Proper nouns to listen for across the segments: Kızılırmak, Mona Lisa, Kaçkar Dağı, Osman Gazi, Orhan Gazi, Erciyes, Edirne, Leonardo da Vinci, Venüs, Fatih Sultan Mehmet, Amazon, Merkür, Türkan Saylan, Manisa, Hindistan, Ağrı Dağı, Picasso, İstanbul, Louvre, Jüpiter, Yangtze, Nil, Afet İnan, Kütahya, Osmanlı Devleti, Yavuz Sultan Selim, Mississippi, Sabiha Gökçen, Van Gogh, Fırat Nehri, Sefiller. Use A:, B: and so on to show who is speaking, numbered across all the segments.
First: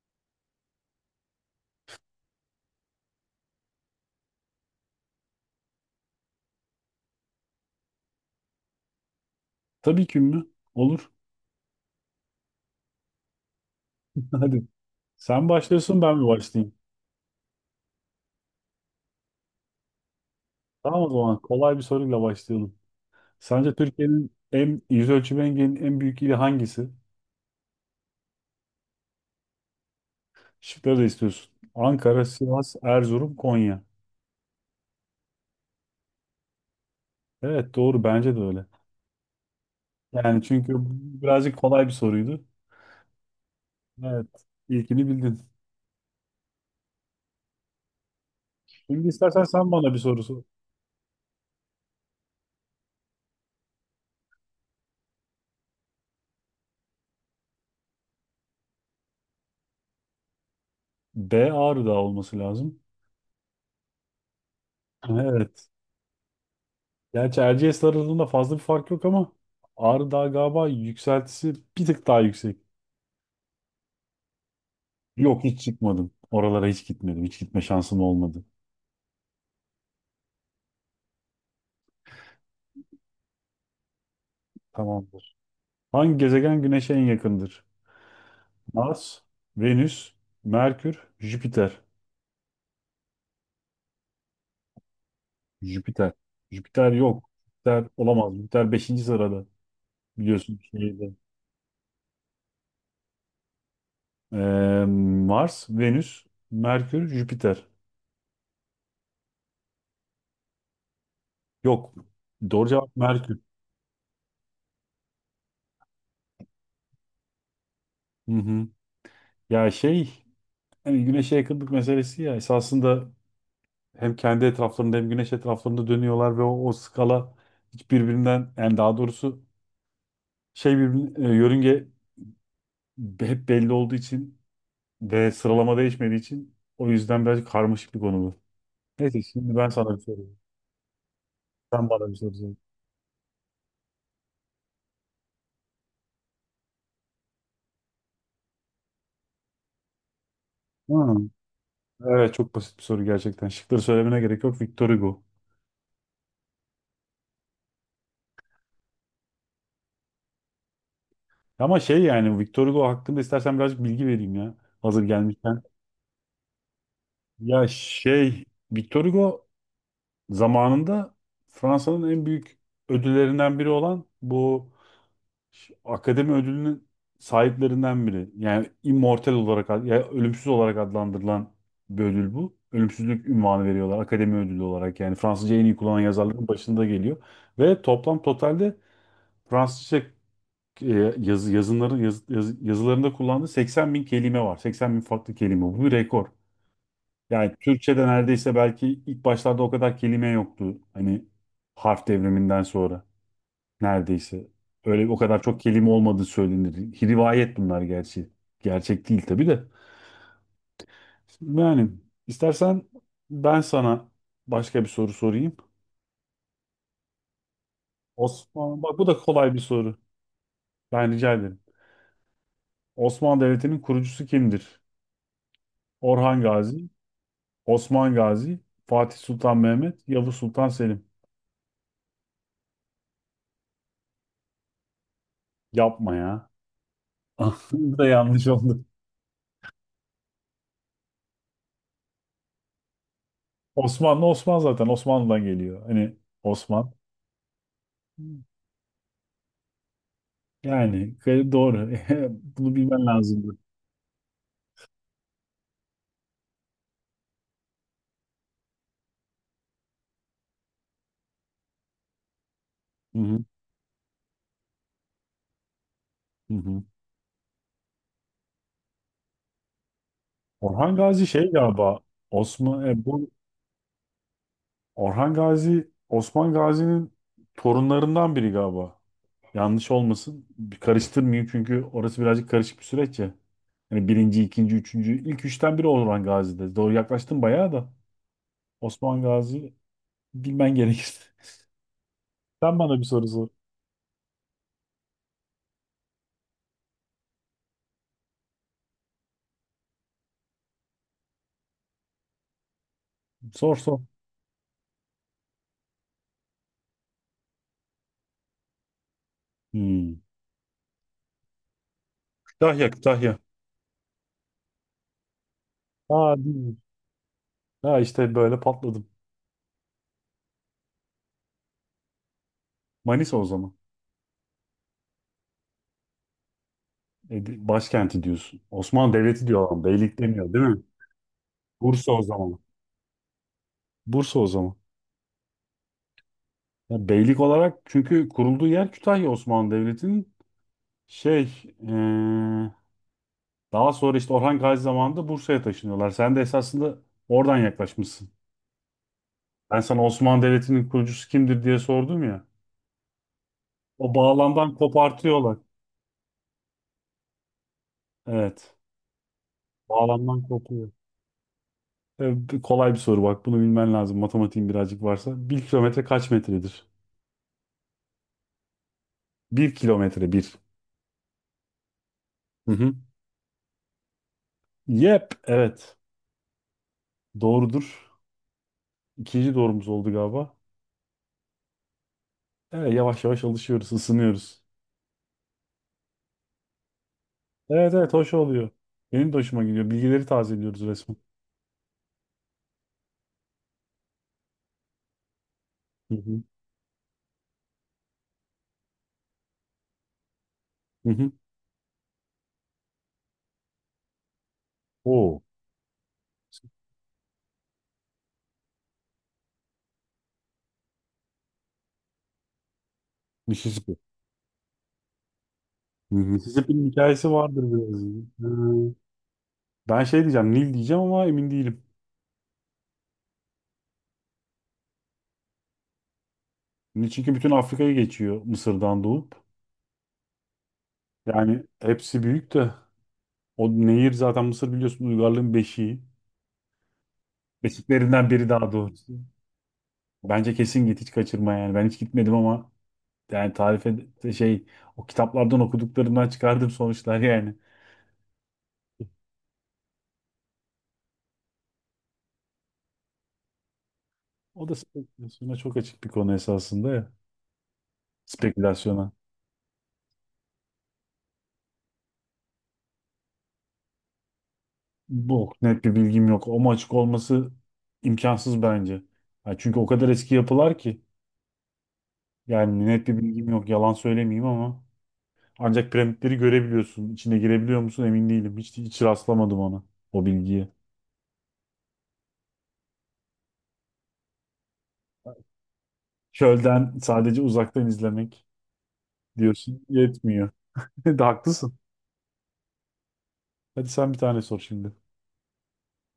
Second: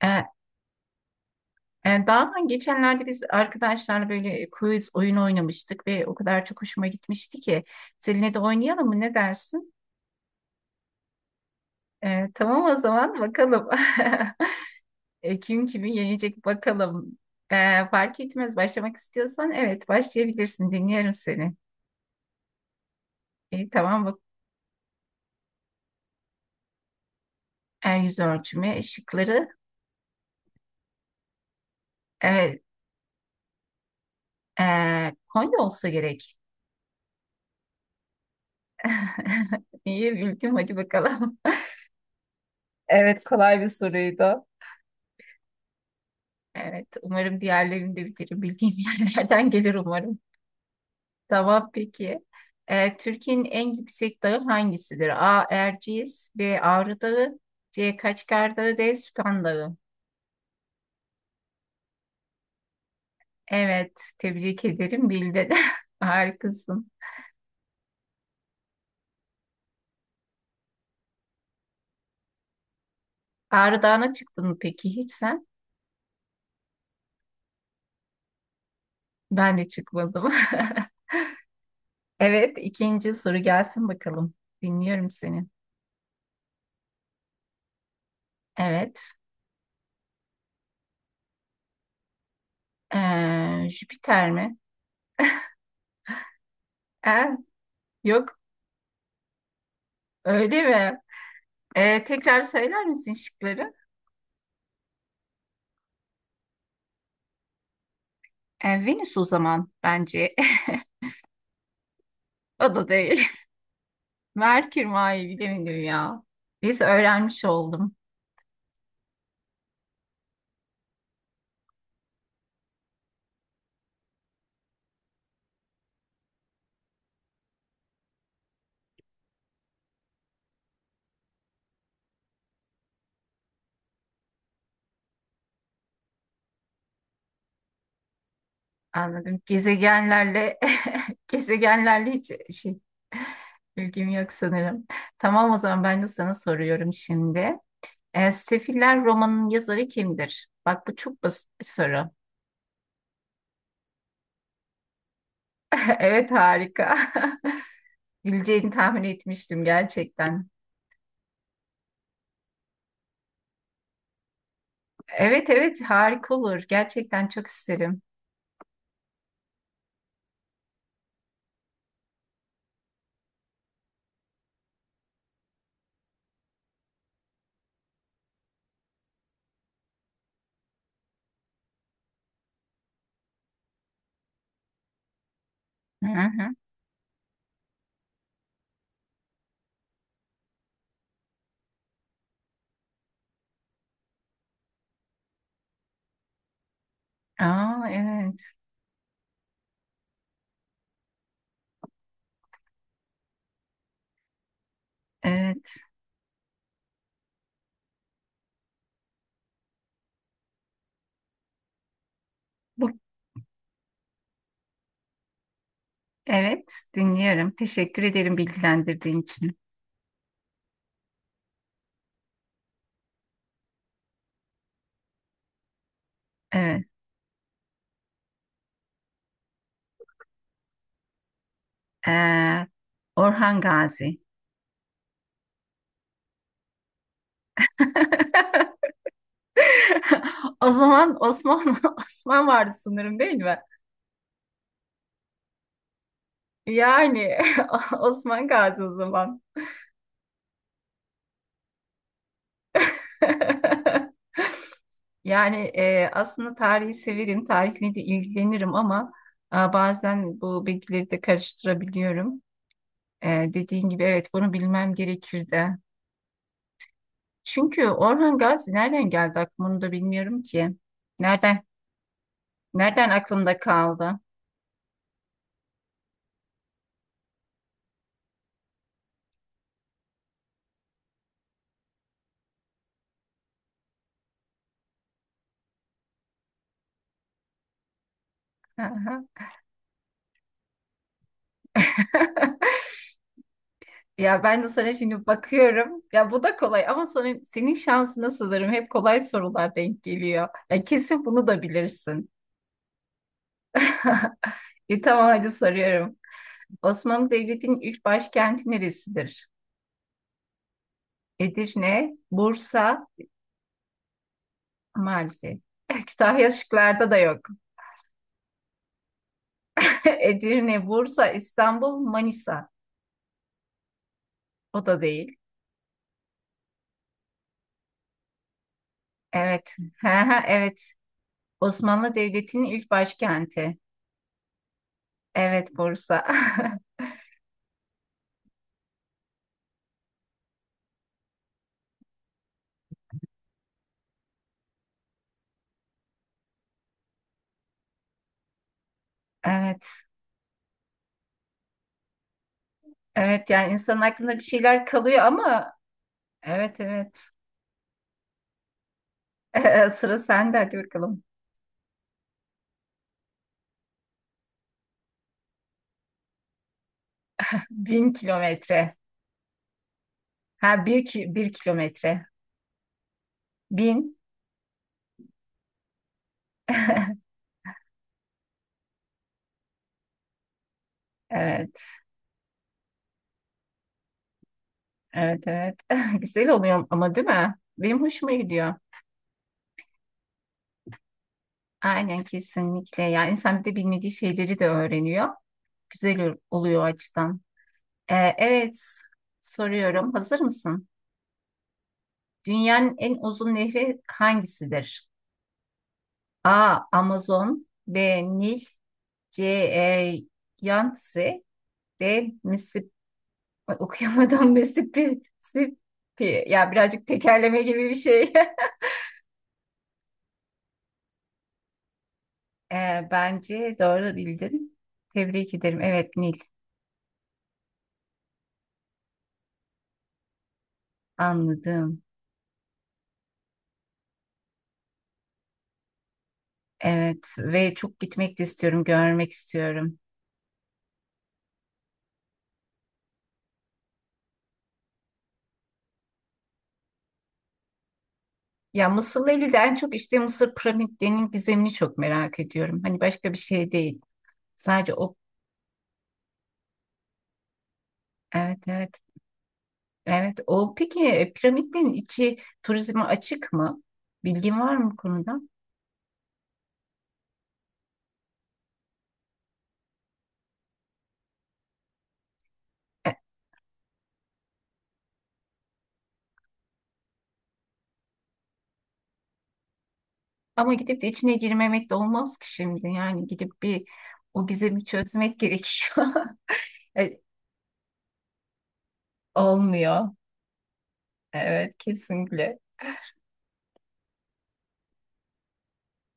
A: E, daha ben geçenlerde biz arkadaşlarla böyle quiz oyunu oynamıştık ve o kadar çok hoşuma gitmişti ki seninle de oynayalım mı ne dersin?
B: Tabii ki mi? Olur.
A: Tamam o zaman bakalım.
B: Hadi. Sen
A: Kim kimi
B: başlıyorsun ben mi
A: yenecek
B: başlayayım?
A: bakalım. Fark etmez başlamak istiyorsan evet başlayabilirsin,
B: Tamam o
A: dinliyorum
B: zaman
A: seni.
B: kolay bir soruyla başlayalım. Sence
A: Tamam bak,
B: Türkiye'nin en yüz ölçümü engelinin en büyük ili hangisi?
A: yüz ölçümü şıkları
B: Şıkları da istiyorsun. Ankara,
A: evet,
B: Sivas, Erzurum, Konya.
A: e, Konya olsa gerek.
B: Evet doğru bence de öyle.
A: İyi
B: Yani
A: bildim
B: çünkü
A: hadi
B: bu
A: bakalım.
B: birazcık kolay bir soruydu.
A: Evet kolay bir
B: Evet
A: soruydu.
B: ilkini bildin.
A: Evet, umarım diğerlerini de bitiririm. Bildiğim
B: Şimdi istersen
A: yerlerden
B: sen
A: gelir
B: bana bir
A: umarım.
B: soru sor.
A: Tamam peki. Türkiye'nin en yüksek dağı hangisidir? A. Erciyes B. Ağrı Dağı C. Kaçkar Dağı D. Süphan Dağı.
B: B Ağrı Dağı olması lazım.
A: Evet, tebrik ederim. Bildin.
B: Evet.
A: Harikasın.
B: Gerçi Erciyes arasında fazla bir fark yok ama Ağrı Dağı galiba yükseltisi bir tık daha yüksek.
A: Ağrı Dağı'na çıktın mı peki hiç
B: Yok
A: sen?
B: hiç çıkmadım. Oralara hiç gitmedim. Hiç gitme şansım olmadı.
A: Ben de çıkmadım. Evet, ikinci soru gelsin bakalım. Dinliyorum
B: Tamamdır.
A: seni.
B: Hangi gezegen Güneş'e en yakındır?
A: Evet.
B: Mars, Venüs, Merkür, Jüpiter.
A: Jüpiter mi?
B: Jüpiter. Jüpiter yok.
A: Ee,
B: Jüpiter olamaz.
A: Yok,
B: Jüpiter beşinci sırada biliyorsun
A: öyle mi?
B: şeyde.
A: Tekrar söyler misin şıkları?
B: Ee, Mars, Venüs, Merkür, Jüpiter.
A: Venüs o zaman bence.
B: Yok. Doğru
A: O da
B: cevap
A: değil.
B: Merkür.
A: Merkür mü? Ay, bilemedim ya. Biz öğrenmiş oldum.
B: Hı hı. Ya şey hani Güneş'e yakınlık meselesi ya esasında hem kendi etraflarında hem güneş etraflarında dönüyorlar ve o skala hiç birbirinden yani daha doğrusu şey birbirine, yörünge hep belli olduğu için ve sıralama değişmediği için o yüzden biraz karmaşık bir konu bu. Neyse
A: Anladım.
B: şimdi ben sana bir soru.
A: Gezegenlerle
B: Sen bana
A: gezegenlerle
B: bir
A: hiç
B: soru sor.
A: şey bilgim yok sanırım. Tamam o zaman ben de sana soruyorum şimdi. Sefiller romanının yazarı kimdir? Bak bu çok
B: Hmm.
A: basit bir soru.
B: Evet çok basit bir soru gerçekten. Şıkları söylemene gerek yok. Victor Hugo.
A: Evet harika. Bileceğini tahmin etmiştim gerçekten.
B: Ama şey yani Victor Hugo hakkında istersen birazcık bilgi vereyim ya. Hazır
A: Evet
B: gelmişken.
A: evet harika olur. Gerçekten çok
B: Ya
A: isterim.
B: şey Victor Hugo zamanında Fransa'nın en büyük ödüllerinden biri olan bu akademi ödülünün sahiplerinden biri. Yani immortal olarak ya ölümsüz olarak adlandırılan bir ödül bu. Ölümsüzlük ünvanı veriyorlar akademi ödülü olarak. Yani Fransızca en iyi kullanan
A: Hı
B: yazarların
A: hı.
B: başında geliyor. Ve toplam totalde Fransızca yazılarında kullandığı 80 bin kelime var. 80 bin farklı kelime. Bu bir rekor. Yani
A: Aa,
B: Türkçe'de neredeyse
A: evet,
B: belki ilk başlarda o kadar kelime yoktu. Hani harf devriminden sonra neredeyse. Öyle o kadar çok
A: evet.
B: kelime olmadığı söylenir. Rivayet bunlar gerçi. Gerçek değil tabii de. Yani istersen
A: Bu,
B: ben sana başka bir soru sorayım.
A: evet, dinliyorum. Teşekkür ederim
B: Osmanlı, bak bu da
A: bilgilendirdiğin için.
B: kolay bir soru. Ben rica ederim. Osmanlı Devleti'nin kurucusu kimdir? Orhan
A: Evet.
B: Gazi, Osman Gazi, Fatih Sultan Mehmet, Yavuz Sultan Selim.
A: Ee, Orhan Gazi.
B: Yapma ya. Bu da yanlış oldu.
A: O zaman Osman Osman vardı sanırım değil mi?
B: Osmanlı Osman zaten Osmanlı'dan geliyor. Hani Osman.
A: Yani Osman Gazi o zaman.
B: Yani gayet doğru. Bunu bilmen lazımdı.
A: Yani, aslında tarihi severim, tarihle de ilgilenirim ama bazen bu bilgileri de karıştırabiliyorum.
B: Hı
A: E,
B: hı,
A: Dediğin gibi evet, bunu bilmem gerekirdi.
B: hı hı.
A: Çünkü Orhan Gazi nereden geldi aklıma onu da bilmiyorum ki.
B: Orhan Gazi şey
A: Nereden
B: galiba Osman
A: nereden
B: bu
A: aklımda kaldı?
B: Orhan Gazi Osman Gazi'nin torunlarından biri galiba. Yanlış olmasın. Bir karıştırmayayım çünkü orası birazcık karışık bir süreç ya. Hani birinci, ikinci, üçüncü, ilk üçten biri Orhan Gazi'de. Doğru yaklaştın bayağı da. Osman
A: Aha.
B: Gazi bilmen gerekir. Sen bana bir soru sor.
A: Ya ben de sana şimdi bakıyorum. Ya bu da kolay ama senin şansına sanırım hep kolay sorular denk geliyor. Ya kesin bunu da bilirsin.
B: Sor sor.
A: Tamam hadi soruyorum. Osmanlı Devleti'nin ilk başkenti neresidir?
B: Hmm.
A: Edirne,
B: Kütahya,
A: Bursa,
B: Kütahya.
A: maalesef.
B: Aa
A: Kütahya
B: değil.
A: şıklarda da yok.
B: Ha işte böyle patladım.
A: Edirne, Bursa, İstanbul, Manisa.
B: Manisa o zaman.
A: O da değil.
B: Başkenti diyorsun. Osmanlı Devleti diyor
A: Evet.
B: adam.
A: Hı
B: Beylik
A: hı,
B: demiyor değil mi?
A: evet.
B: Bursa
A: Osmanlı
B: o zaman.
A: Devleti'nin ilk başkenti.
B: Bursa o zaman.
A: Evet, Bursa.
B: Ya beylik olarak çünkü kurulduğu yer Kütahya Osmanlı Devleti'nin şey e, daha sonra işte Orhan Gazi zamanında Bursa'ya taşınıyorlar. Sen de esasında oradan yaklaşmışsın. Ben
A: Evet.
B: sana Osmanlı Devleti'nin kurucusu kimdir diye sordum ya.
A: Evet yani insanın
B: O
A: aklında bir
B: bağlamdan
A: şeyler kalıyor
B: kopartıyorlar.
A: ama evet evet.
B: Evet.
A: Sıra
B: Bağlamdan
A: sende hadi
B: kopuyor.
A: bakalım.
B: Kolay bir soru bak. Bunu bilmen lazım. Matematiğin birazcık varsa. Bir kilometre kaç metredir?
A: 1000 kilometre.
B: Bir kilometre bir.
A: Ha bir, 1 kilometre.
B: Hı hı.
A: 1000.
B: Yep. Evet. Doğrudur. İkinci doğrumuz oldu galiba.
A: Evet.
B: Evet, yavaş yavaş alışıyoruz, ısınıyoruz.
A: Evet evet. Güzel oluyor ama değil mi?
B: Evet
A: Benim
B: evet
A: hoşuma
B: hoş oluyor.
A: gidiyor.
B: Benim de hoşuma gidiyor. Bilgileri tazeliyoruz resmen.
A: Aynen kesinlikle. Yani insan bir de bilmediği şeyleri de öğreniyor.
B: Hı
A: Güzel
B: hı.
A: oluyor o açıdan. Evet soruyorum. Hazır mısın?
B: Hı hı.
A: Dünyanın en uzun nehri hangisidir?
B: Oo.
A: A. Amazon B. Nil C. Yangtze D. Mississippi.
B: Mississippi.
A: Okuyamadım Mississippi.
B: Hı hı.
A: Mississippi. Ya
B: Mississippi'nin
A: birazcık
B: hikayesi
A: tekerleme
B: vardır
A: gibi bir
B: biraz.
A: şey.
B: Hı. Ben şey diyeceğim, Nil diyeceğim ama emin değilim.
A: Bence doğru bildin. Tebrik ederim. Evet Nil,
B: Çünkü bütün Afrika'yı geçiyor Mısır'dan doğup. Yani
A: anladım.
B: hepsi büyük de. O nehir zaten Mısır biliyorsun uygarlığın beşiği.
A: Evet ve çok
B: Beşiklerinden
A: gitmek de
B: biri daha
A: istiyorum,
B: doğrusu.
A: görmek istiyorum.
B: Bence kesin git hiç kaçırma yani. Ben hiç gitmedim ama yani tarife şey o kitaplardan okuduklarımdan çıkardığım sonuçlar yani.
A: Ya Mısır'la ilgili de en çok işte Mısır piramitlerinin gizemini çok merak ediyorum. Hani başka bir şey değil.
B: O da
A: Sadece o,
B: spekülasyona çok açık bir konu esasında ya.
A: evet evet.
B: Spekülasyona.
A: Evet, o peki, piramitlerin içi turizme açık mı? Bilgin var mı bu
B: Bu
A: konuda?
B: net bir bilgim yok. Ama açık olması imkansız bence. Ya çünkü o kadar eski yapılar ki. Yani net
A: E,
B: bir bilgim yok. Yalan söylemeyeyim ama. Ancak piramitleri görebiliyorsun. İçine girebiliyor musun emin değilim. Hiç rastlamadım ona o bilgiye.
A: Ama gidip de içine girmemek de olmaz ki şimdi. Yani gidip bir o gizemi çözmek gerekiyor.
B: Çölden
A: E,
B: sadece uzaktan izlemek diyorsun
A: Olmuyor.
B: yetmiyor. De haklısın.
A: Evet, kesinlikle.
B: Hadi sen bir tane sor şimdi.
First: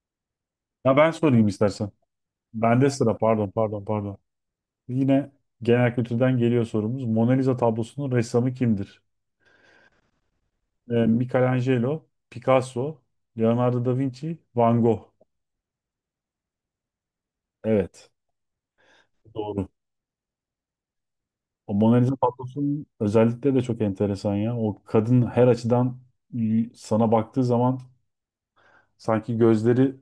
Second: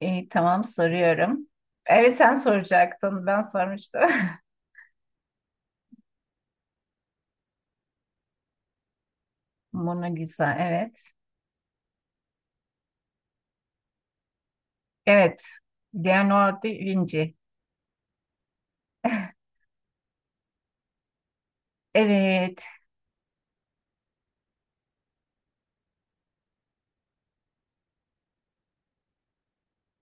A: İyi, tamam
B: Ya ben sorayım
A: soruyorum.
B: istersen.
A: Evet sen
B: Bende sıra
A: soracaktın, ben
B: pardon pardon
A: sormuştum.
B: pardon. Yine genel kültürden geliyor sorumuz. Mona Lisa tablosunun ressamı kimdir?
A: Mona Lisa, evet.
B: Michelangelo, Picasso, Leonardo da Vinci, Van Gogh.
A: Evet, Leonardo da Vinci.
B: Evet. Doğru. O Mona Lisa
A: Evet,
B: tablosunun özellikle de çok enteresan ya. O kadın her açıdan sana baktığı zaman sanki gözleri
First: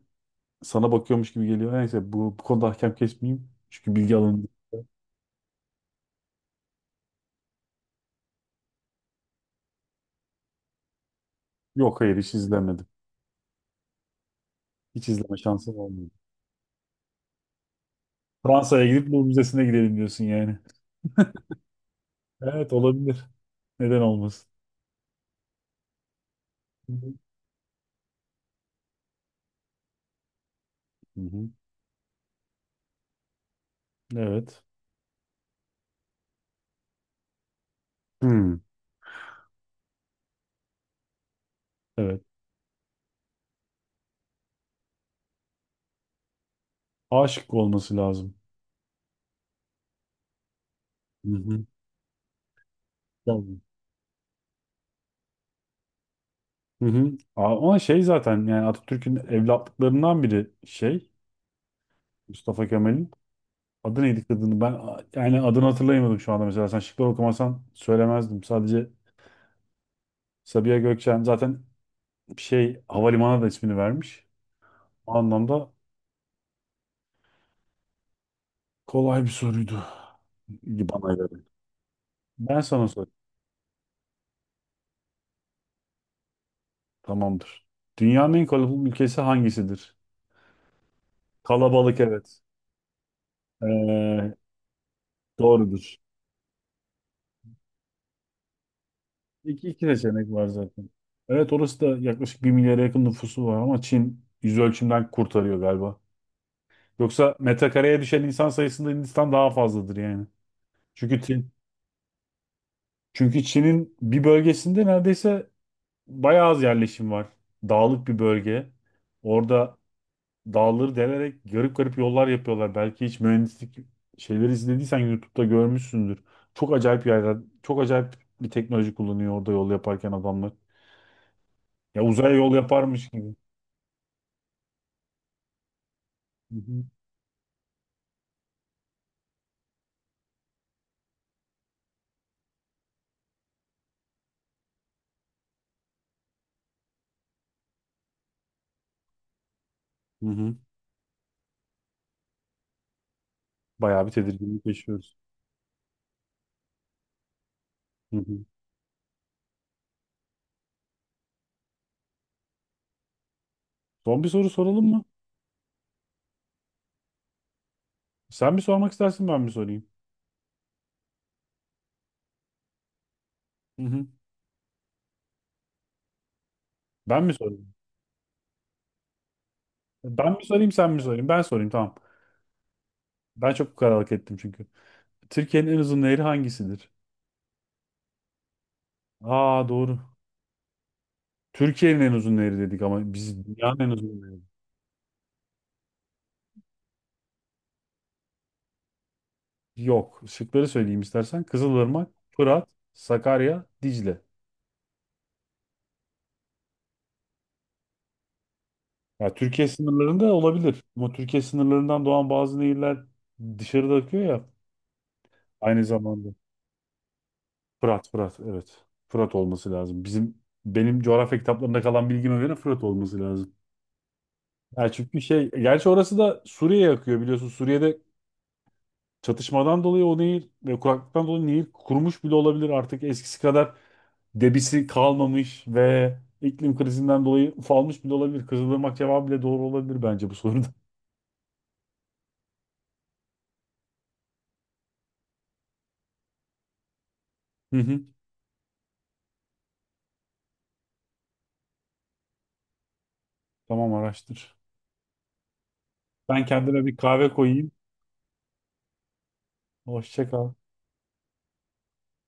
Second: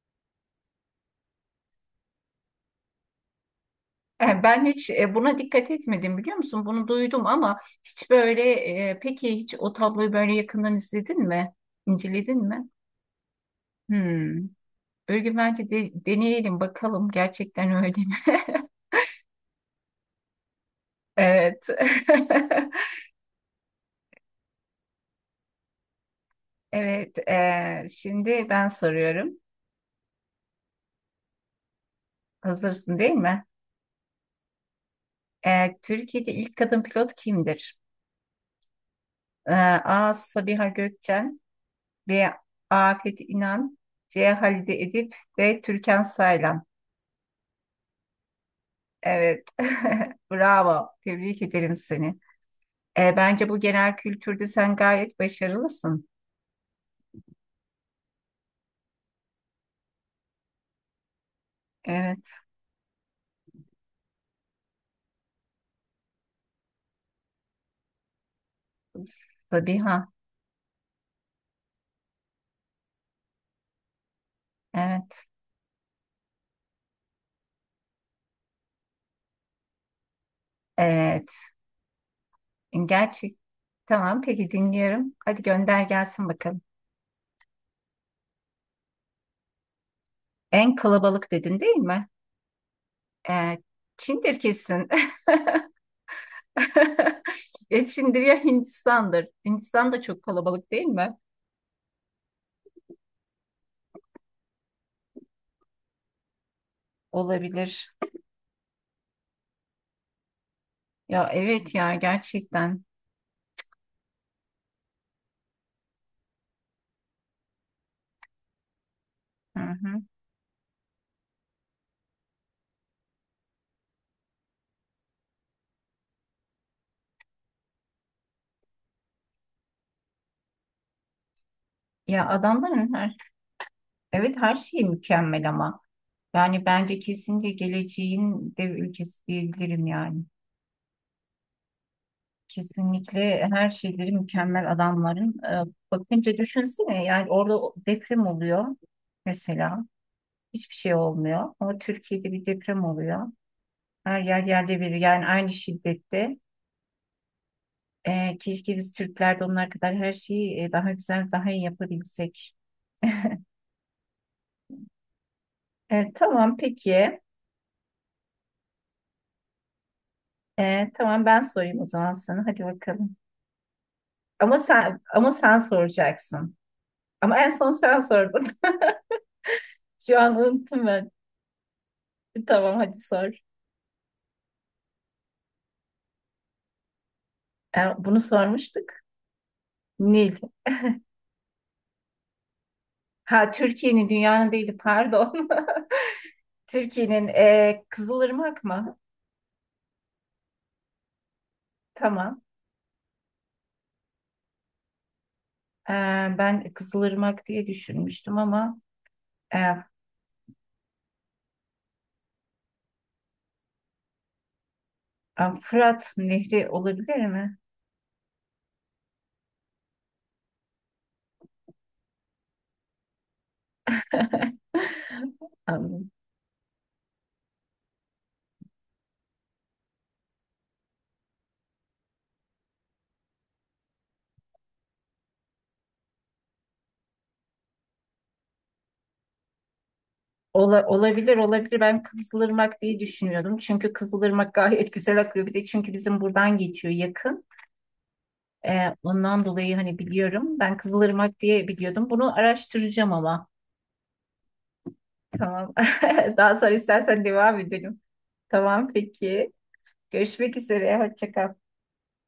B: sana bakıyormuş gibi geliyor. Neyse bu konuda hakem kesmeyeyim. Çünkü bilgi
A: yani
B: alındı.
A: ben hiç, buna dikkat etmedim biliyor musun? Bunu duydum ama hiç böyle, peki hiç o tabloyu böyle yakından izledin mi?
B: Yok hayır hiç
A: İnceledin mi?
B: izlemedim.
A: Hmm.
B: Hiç
A: Bir
B: izleme
A: gün bence
B: şansım
A: de,
B: olmadı.
A: deneyelim bakalım gerçekten öyle mi?
B: Fransa'ya gidip Louvre Müzesi'ne gidelim diyorsun yani.
A: Evet.
B: Evet olabilir. Neden olmasın? Hı
A: Evet, şimdi ben soruyorum.
B: hı.
A: Hazırsın değil mi?
B: Evet.
A: Türkiye'de ilk kadın pilot kimdir?
B: Hmm.
A: Ee, A. Sabiha Gökçen
B: Evet.
A: B. Afet İnan C. Halide Edip D. Türkan Saylan
B: Aşık olması lazım.
A: Evet. Bravo.
B: Hı
A: Tebrik
B: hı.
A: ederim seni. Bence bu
B: Tabii.
A: genel kültürde sen gayet başarılısın.
B: Hı hı. Ama şey zaten yani Atatürk'ün evlatlıklarından biri şey
A: Evet.
B: Mustafa Kemal'in. Adı neydi kadını? Ben yani adını hatırlayamadım şu anda mesela. Sen şıklar okumasan söylemezdim. Sadece
A: Sabiha.
B: Sabiha Gökçen zaten şey havalimanına da ismini vermiş. O
A: Evet.
B: anlamda kolay bir soruydu bana
A: Evet.
B: göre. Ben sana sorayım.
A: Gerçek. Tamam. Peki dinliyorum. Hadi gönder gelsin bakalım.
B: Tamamdır. Dünyanın en kalabalık ülkesi hangisidir?
A: En kalabalık dedin değil
B: Kalabalık
A: mi?
B: evet.
A: Ee,
B: Ee,
A: Çin'dir kesin.
B: doğrudur.
A: Geçindir ya Hindistan'dır.
B: İki
A: Hindistan da çok
B: seçenek var
A: kalabalık değil
B: zaten.
A: mi?
B: Evet orası da yaklaşık bir milyara yakın nüfusu var ama Çin yüz ölçümden kurtarıyor galiba. Yoksa
A: Olabilir.
B: metrekareye düşen insan sayısında Hindistan daha fazladır yani. Çünkü
A: Ya
B: Çin,
A: evet ya gerçekten.
B: çünkü Çin'in bir bölgesinde neredeyse bayağı az yerleşim var. Dağlık bir bölge.
A: Hı
B: Orada
A: hı.
B: dağları delerek garip garip yollar yapıyorlar. Belki hiç mühendislik şeyleri izlediysen YouTube'da görmüşsündür. Çok acayip yerler, çok acayip bir teknoloji kullanıyor orada yol yaparken adamlar. Ya
A: Ya
B: uzaya yol
A: adamların
B: yaparmış
A: her,
B: gibi.
A: evet her şeyi mükemmel ama.
B: Hı
A: Yani
B: hı.
A: bence kesinlikle geleceğin dev ülkesi diyebilirim yani. Kesinlikle her şeyleri mükemmel adamların. Bakınca düşünsene yani orada deprem oluyor mesela.
B: Hı hı.
A: Hiçbir şey olmuyor. Ama Türkiye'de bir deprem oluyor.
B: Bayağı bir
A: Her yer
B: tedirginlik
A: yerde bir
B: yaşıyoruz.
A: yani aynı şiddette.
B: Hı hı.
A: Keşke biz Türkler de onlar kadar her şeyi, daha güzel, daha iyi yapabilsek.
B: Son bir soru soralım mı?
A: Tamam peki.
B: Sen bir sormak istersin ben mi sorayım?
A: Tamam ben sorayım o zaman sana. Hadi bakalım.
B: Hı hı.
A: Ama sen soracaksın.
B: Ben mi
A: Ama en son
B: sorayım?
A: sen sordun. Şu
B: Ben
A: an
B: mi sorayım,
A: unuttum
B: sen mi
A: ben.
B: sorayım? Ben sorayım, tamam.
A: Tamam hadi sor.
B: Ben çok kararlılık ettim çünkü. Türkiye'nin en uzun nehri hangisidir?
A: Bunu sormuştuk.
B: Aa doğru.
A: Nil.
B: Türkiye'nin en uzun nehri dedik ama biz
A: Ha
B: dünyanın en
A: Türkiye'nin
B: uzun nehri.
A: dünyanın değildi pardon. Türkiye'nin, Kızılırmak mı?
B: Yok. Şıkları söyleyeyim istersen. Kızılırmak,
A: Tamam.
B: Fırat, Sakarya, Dicle.
A: E, Ben Kızılırmak diye düşünmüştüm ama
B: Ya
A: e,
B: Türkiye sınırlarında olabilir. Ama Türkiye sınırlarından doğan bazı nehirler dışarıda akıyor ya aynı
A: Fırat
B: zamanda.
A: Nehri olabilir mi?
B: Fırat, Fırat, evet. Fırat olması lazım. Benim coğrafya kitaplarında kalan bilgime göre Fırat olması lazım. Ya çünkü şey, gerçi
A: Anladım.
B: orası da Suriye'ye akıyor biliyorsun. Suriye'de çatışmadan dolayı o nehir ve kuraklıktan dolayı nehir kurumuş bile olabilir. Artık eskisi kadar debisi kalmamış ve iklim krizinden dolayı ufalmış bile olabilir. Kızılırmak cevabı bile doğru olabilir bence bu soruda.
A: Olabilir olabilir, ben Kızılırmak diye düşünüyordum. Çünkü Kızılırmak gayet güzel akıyor. Bir de çünkü bizim buradan geçiyor yakın.
B: Hı hı.
A: Ondan dolayı hani biliyorum. Ben Kızılırmak diye biliyordum. Bunu araştıracağım ama.
B: Tamam araştır.
A: Tamam.
B: Ben
A: Daha sonra
B: kendime bir
A: istersen
B: kahve
A: devam
B: koyayım.
A: edelim. Tamam peki.
B: Hoşça kal.
A: Görüşmek üzere. Hoşça kal.